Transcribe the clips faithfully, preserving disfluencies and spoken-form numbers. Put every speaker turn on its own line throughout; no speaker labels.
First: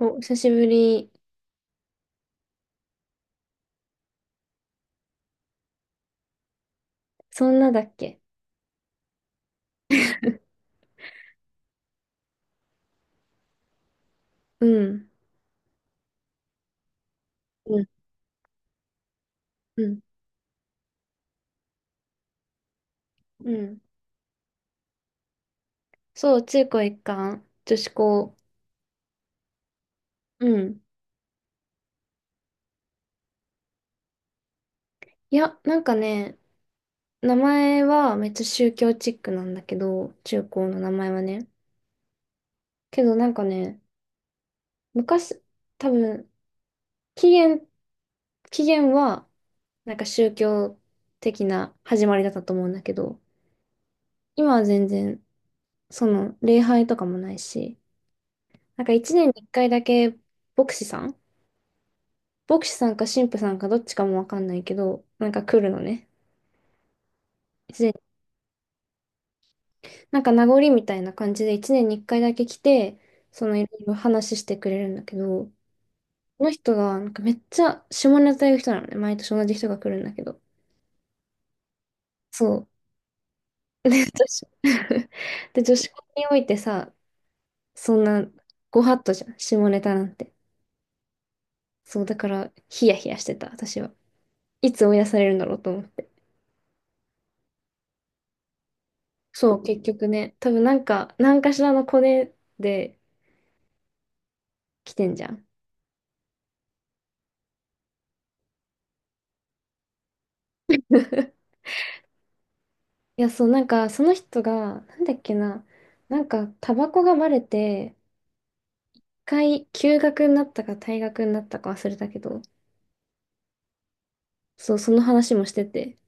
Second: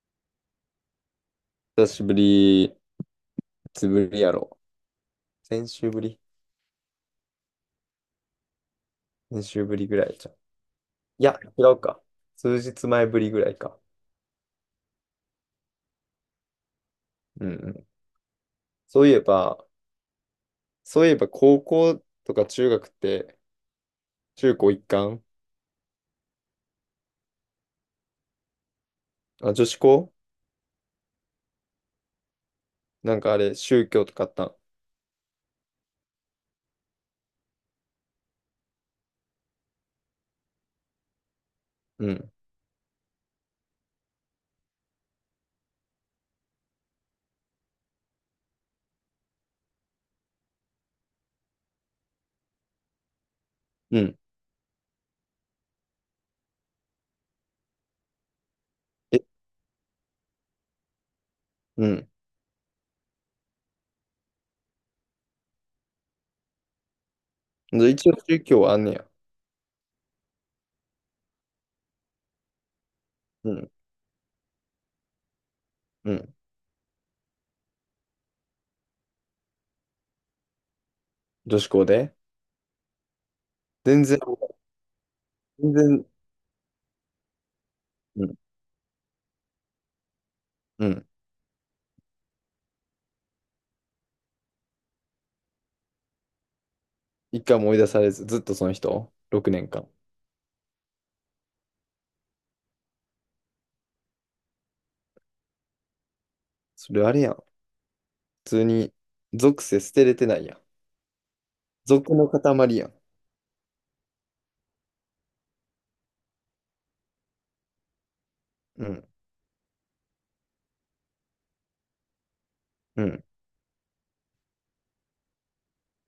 お、久しぶり。
久しぶり、いつぶりやろ。先週ぶり
そんなだっけ？
先週ぶりぐらいじゃん。いや、違うか。数日前ぶりぐらいか。
うん。
うんう
うん、
ん。そういえば、
うん。
そういえば高校とか中学って、
うん。
中高一貫。
そう、中高一貫、女子校。
あ、女子校。
うん。
なんかあれ、宗教とかあったん？
いや、なんかね、名前はめっちゃ宗教チックなんだけど、中高の名前はね。
うん。
けどなんかね、昔、多分、起源、起源は、なんか宗教的な始まりだったと思うんだけど、
うん。
今は全然、その、礼拝とかもないし、なんか一
え、
年に一回だけ、牧師さん
うん。
牧師さんか神父さんかどっちかもわかんないけど、なんか来るのね。一
で
年
一応宗教はあんねや。
なんか名残みたいな感じで一年に一回だけ来て、そ
う
の、い
ん。
ろいろ話してくれるんだけど、
うん。
この人がなんかめっちゃ下ネタ言う人なのね。毎年同じ人が来るんだけど。
女子校で
そう。で、
全
女
然、
子 で、
全
女子校
然、
においてさ、そん
う
な
ん。
ご法度じゃん、下ネタなんて。
うん。
そう、だからヒヤヒヤしてた、私は。いつ追い出されるんだろうと思って。
一回も追い出されず、ずっとその人
そう、結
?ろくねんかん 年間。
局ね、多分なんか、何かしらのコネで来てんじゃん。
それあれやん。普通に、属性捨てれてないやん。俗の塊やん。
いや、そう、なんか、その人が、なんだっけな、なんか、タバコがバレて、
う
一
ん、
回、休学になったか退学になったか忘れたけど、
うん、
そう、その話もしてて、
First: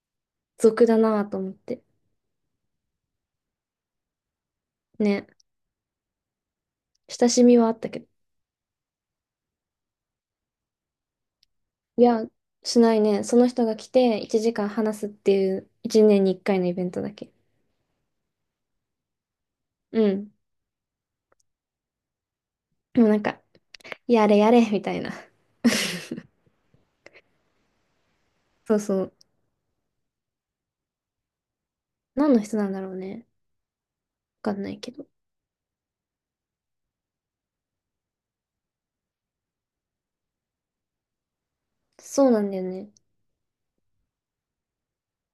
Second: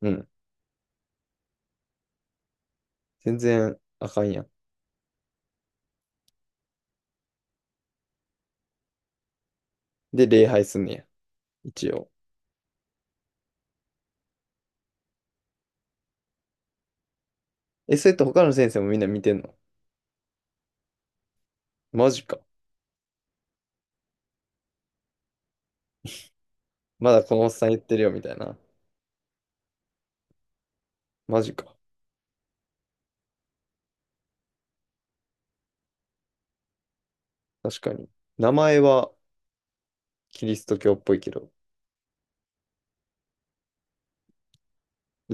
うん。
俗だなぁと思って。
全然あかんやん。
ね、親しみはあったけど。
で、礼拝すんねや。一
い
応。
や、しないね。その人が来て、いちじかん話すっていう、いちねんにいっかいのイベントだけ。
え、それって他の先生もみんな見てんの？
うん。
マジか。
でもなんか、やれやれ、みたいな。
まだこのおっさん言ってるよ、みたいな。
そうそう。
マジか。
何の人なんだろうね。わかんないけど。
確かに。名前はキリスト教っぽいけど。
そうなんだよね。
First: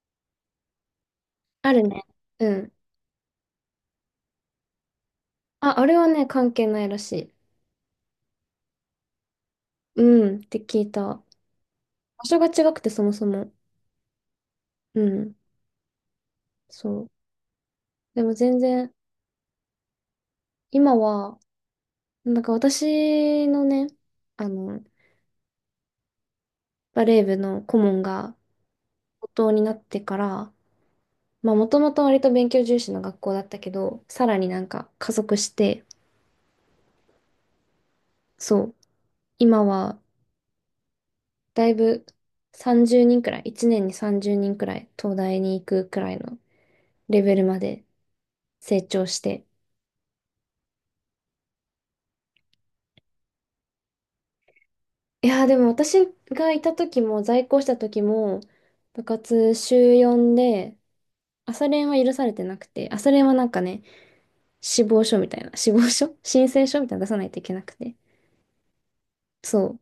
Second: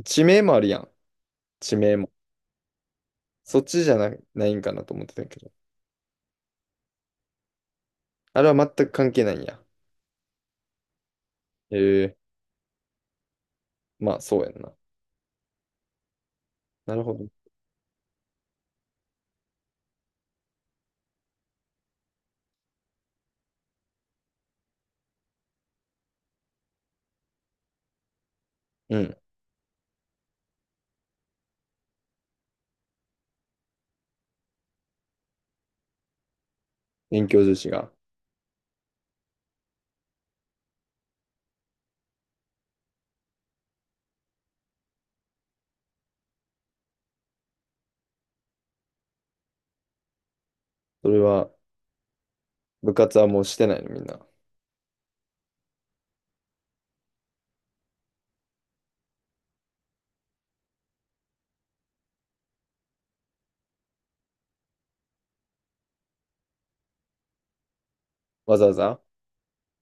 地名もあるやん。
あ
地
る
名
ね。
も。
うん。
そっちじゃな、ないんかなと思ってたけど。
あ、あれはね、関係ないらしい。
あれは全く関係ないんや。
うん、って聞いた。
ええ、
場所が違くて、そもそも。
まあ、そうやんな。
うん、
な
そ
る
う。
ほど。
でも全然、今は、なんか私のね、あの、バレー部の顧問が、
うん。
高等になってから、まあ、もともと割と勉強重視の学校だったけど、さらになんか加速して、
勉強重視が。
そう、今は、だいぶさんじゅうにんくらい、いちねんにさんじゅうにんくらい、東大に行くくらいのレベルまで成長して、
それは、部活はもうしてないの、みんな？
いやーでも私がいた時も、在校した時も、部活週よんで、朝練は許されてなくて、朝練はなんかね、死亡書みたいな、死亡書 申請書みたいなの出さないといけなくて。
わざわざ。
そう、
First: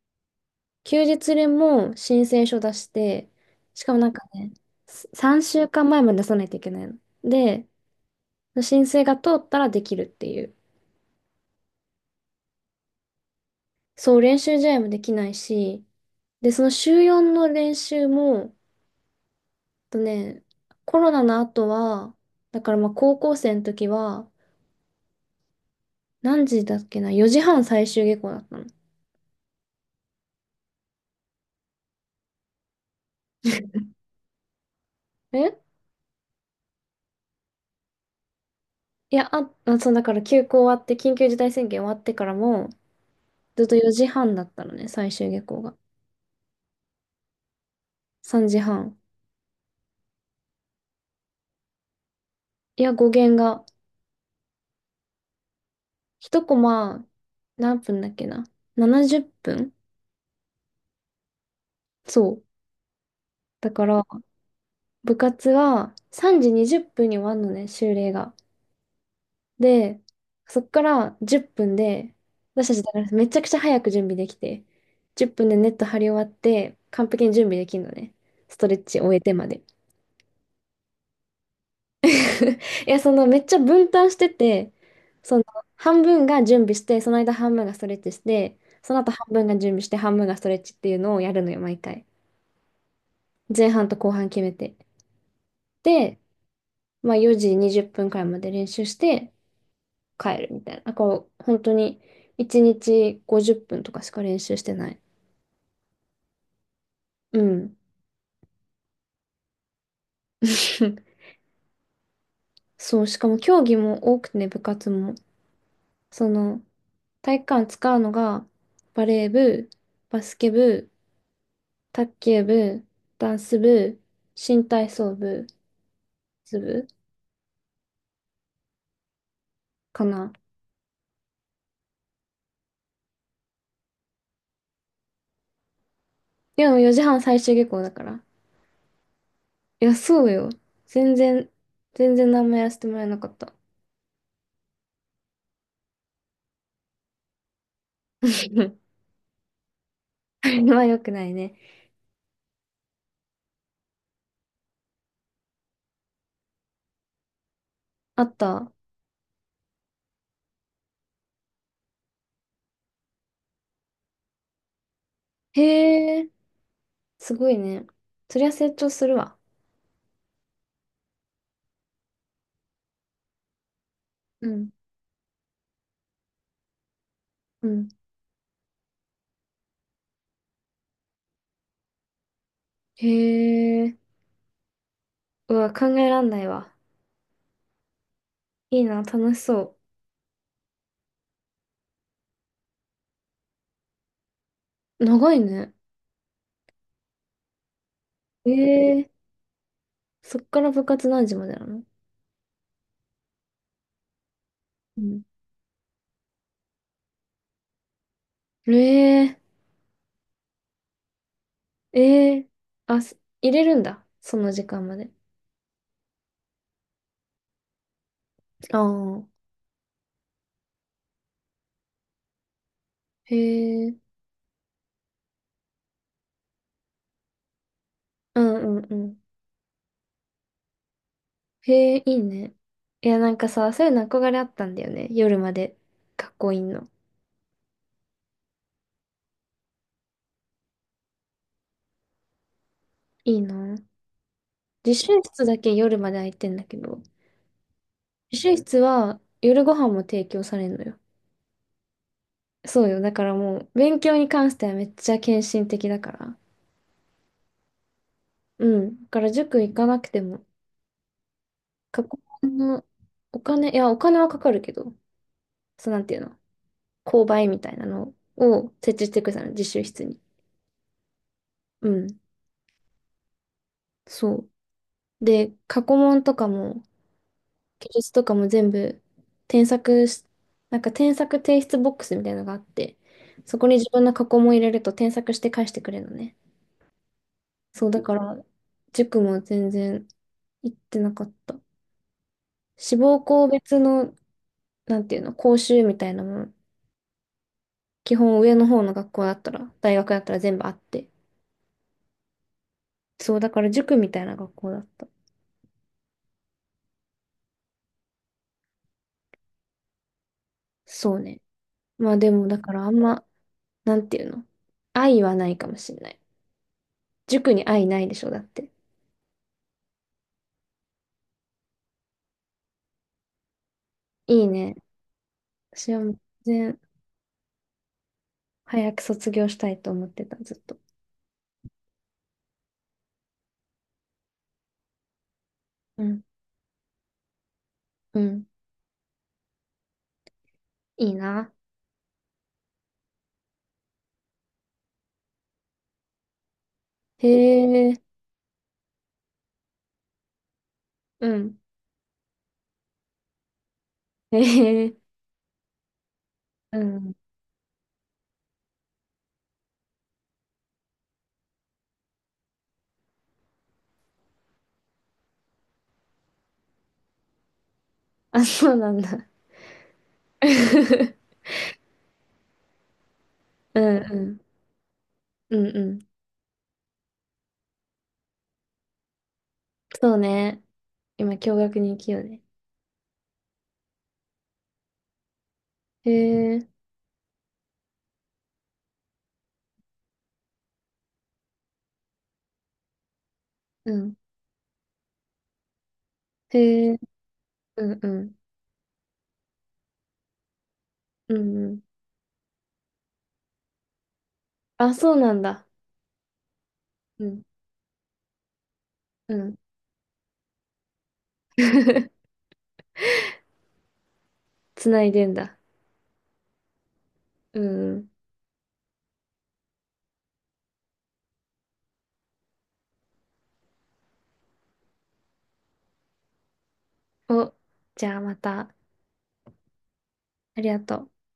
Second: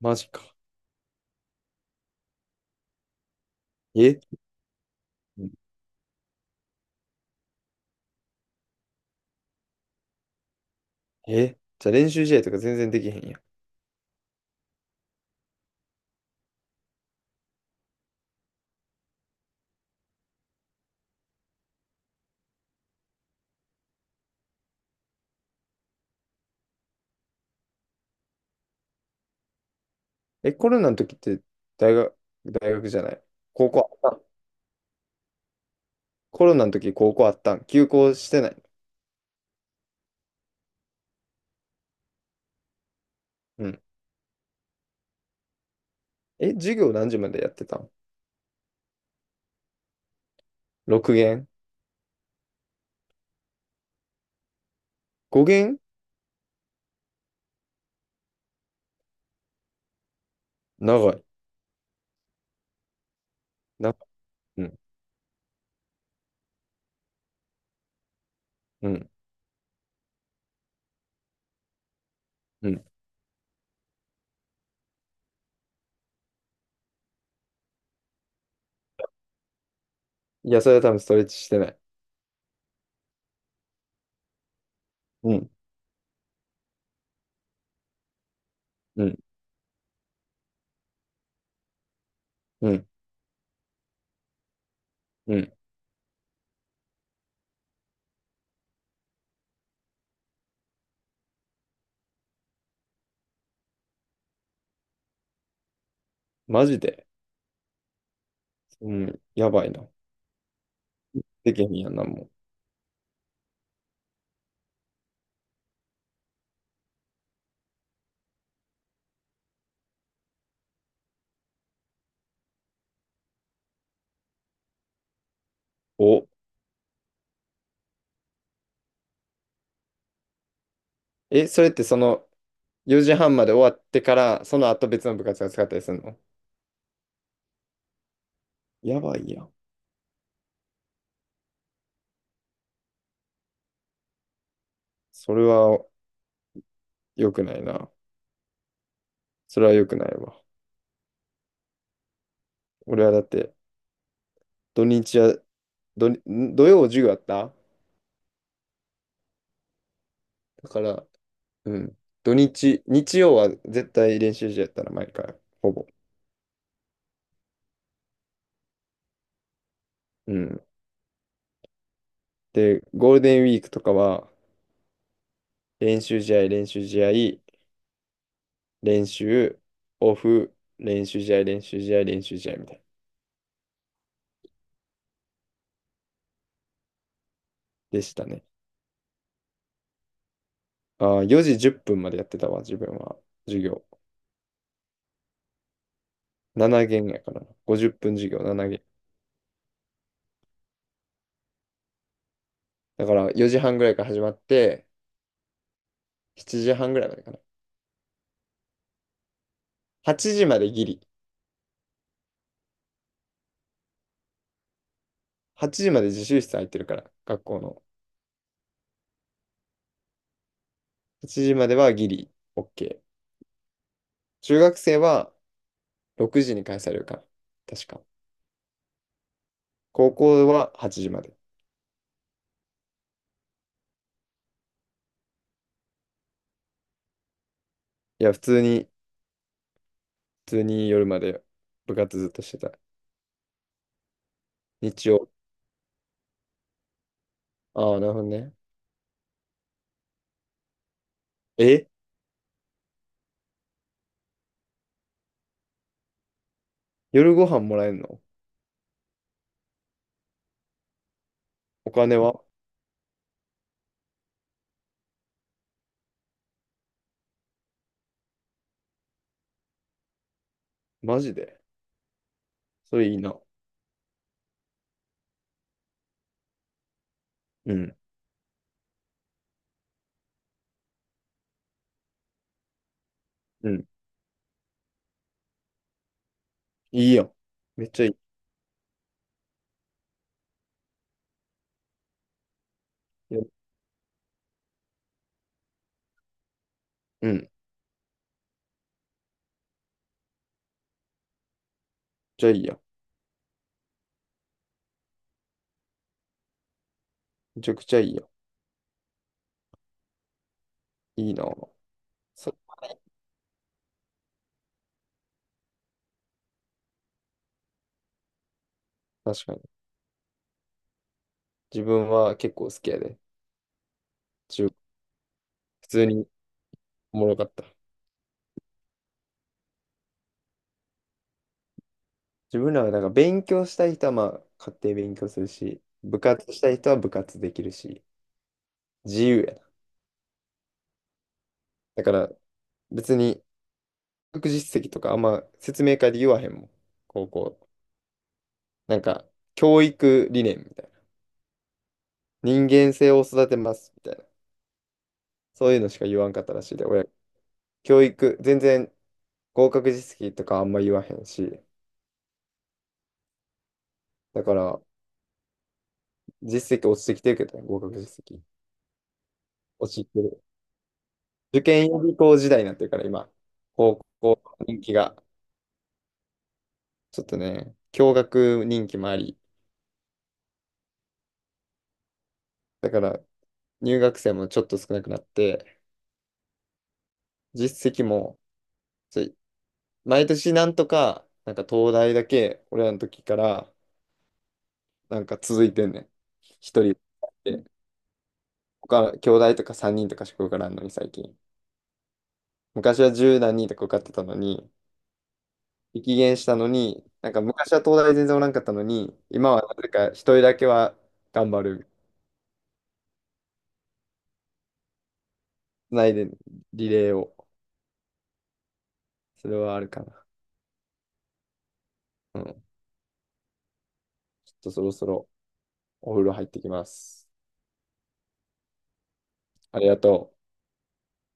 マジか。
休日練も申請書出して、しかもなんか
え
ね、3週間前まえまで出さないといけないので、申請が通ったらできるっていう。
え、じゃあ練習試合とか全然できへんやん。
そう、練習試合もできないし、でその週よんの練習も、とね、コロナの後は、だからまあ高校生の時は、何時だっけな、よじはん最終下校だったの。
え、コロナの時って大学、大学じゃない、高校あったん？
え、
コロナの時高校あったん？休校してない？
いや、あ、あそう、だから休校終わって、緊急事態宣言終わってからも、ずっ
う
と
ん。
よじはんだったのね、最終下校が。
え、授業何時までやってたん
さんじはん。
?ろくげん 限
いや、語源が、
?ごげん 限？
ひとコマ、何分だっけな。ななじゅっぷん。
長い。
そう。だか
な。
ら、
うん。
部活がさんじにじゅっぷんに終わるのね、終例が。
うん。
で、そっからじゅっぷんで、私
う
たち
ん。
だからめちゃくちゃ早く準備できて、じゅっぷんでネット張り終わって、完璧に準備できるのね。ストレッチ終えてまで。
いや、それは多分ストレッチしてない。
いや、そのめっちゃ分担してて、
う
その、
ん。
半分が準備して、その間半分がストレッチして、その
う
後
ん。
半分が準備して、半分がストレッチっていうのをやるのよ、毎回。
うん。
前半と後半決めて。
うん。
で、まあよじにじゅっぷんくらいまで練習して帰るみたいな。こう、本当にいちにちごじゅっぷんとかしか練習してない。
マジで。
うん。
うん。やばいな。できへんやんな、もう。
そう、しかも競技も多くてね、部活も。その、体育館使うのが、バレー部、バスケ部、卓球部、ダンス部、新体操部、
お。
ズ部かな。
え、それってそのよじはんまで終わってから、その後別の部活が使ったりするの？
でもよじはん最終下校だから。
やばいやん。
いや、そうよ。全然、全然何もやらせてもらえなかった。
それは良くないな。それは良くないわ。
あれは良くないね。
俺はだって、土日は、土、土曜授業あった？
あった。
だから、うん。土日、日曜は絶対練習試合やったな、毎回。ほぼ。
へえ、すごいね。そりゃ成長するわ。
うん。で、ゴールデンウィークとかは、
うん。
練習試合、練習試合、
うん。
練習、オフ、練習試合、練習試合、練習試合みたいな。
へえ。うわ、考えらんないわ。
でしたね。
いいな、楽しそ
ああ、よじじゅっぷんまでやってたわ、自分は。授業。
う。長いね。
ななげん限やからな。ごじゅっぷん授業、ななげん限。
ええ、そっから部活何時までなの？
だからよじはんぐらいから始まって、
うん。
しちじはんぐらいまでかな。
ええ、
はちじまでギリ。
ええ、あ、す入れるんだ。その時間まで。
はちじまで自習室空いてるから、学校の。
ああ。
はちじまではギリ、
へ
オーケー。
え、
中学生はろくじに返されるから確か。
うんうんうん。
高校ははちじまで。
へえ、いいね。いや、なんかさ、そういうの憧れあったんだよね。夜まで学校いんの。
いや、普通に、普通に夜まで部活ずっとしてた。
いいな。自
日
習
曜。
室だけ夜まで空いてんだけど、
ああ、なるほど
自習
ね。
室は夜ご飯も提供されんのよ。
え、
そうよ。だからもう、勉強に関してはめっちゃ献身的だから。
夜ご飯もらえるの？
うん。だから塾行かなくても、
お
学
金
校
は？
のお金、いや、お金はかかるけど、そう、なんていうの、購買みたいなのを設置してくれたの、自習室に。
マジで？
うん。
それいいな。
そう。で、過去問とかも、
う
記
ん。
述とかも全部、添削し、なんか添削提出ボックスみたいなのがあって、そこ
う
に
ん。
自分の過去問入れると添削して返してくれるのね。
いいやん。め
そう、
っち
だ
ゃい
か
い。
ら、塾も全然行ってなかった。志望
いや、
校別の、なんていうの、講習みたいなもの、
うん。
基本上の方の学校だったら、大学だったら全部あって。
じゃあいいやん。
そう、だから塾みたいな学校だった。
めちゃくちゃいいや
そう
ん。いい
ね。
な。
まあでも、
そ
だからあんま、なんていうの、愛はないかもしれない。塾に愛ないでしょ、だって。
確かに。自分は結構好きやで。
いい
中
ね。
普
私は
通
もう
に
全然、
おもろかった。
早く卒業したいと思ってた、ずっと。
自分らはなんか勉強したい人はまあ家庭勉強するし、
う
部
ん。
活したい人は部活できるし、
うん。
自由やな。
いいな。
だから別に学実績とかあんま説明会で言わへんもん。
へ
高校。
え。
なんか教育理念みたいな。
うん。
人間性を育てますみたいな。
へえ。
そういうのしか言わんかったらしい
う
で、親。
ん。
教育、全然合格実績とかあんま言わへんし、だから実績落ちてきてるけどね、合格実績。
あ、そうなんだ。
落ちてる。受験予備校時代になってるから、今、
うん
高
うん。
校人気が、
うんうん。
ちょっとね、共学人気もあり、
そうね。今、共学に行きようね。
だから入学生もちょっと少なくなって、
へえ。
実績も、ちょ毎年なんとか、なんか東大だけ、俺らの時から、
うん。
なんか続いてんねん。
へ
一人
え。
で、
うんうん。
他、兄弟とかさんにんとかしか受からんのに、最
う
近。
んうん。
昔は十何人とか受かってたのに、
あ、そうなんだ。
激減したのに、
う
なんか
ん
昔は東大全然おらんかったのに、
う
今
ん。
はなぜか一人だけは頑張る
つないでんだ。
ないで、リレーを。
うんう
それはあるかな。うん。ちょっとそろそろお風呂入ってきます。
ん。お、じゃあまた。
ありがとう。
ありがとう。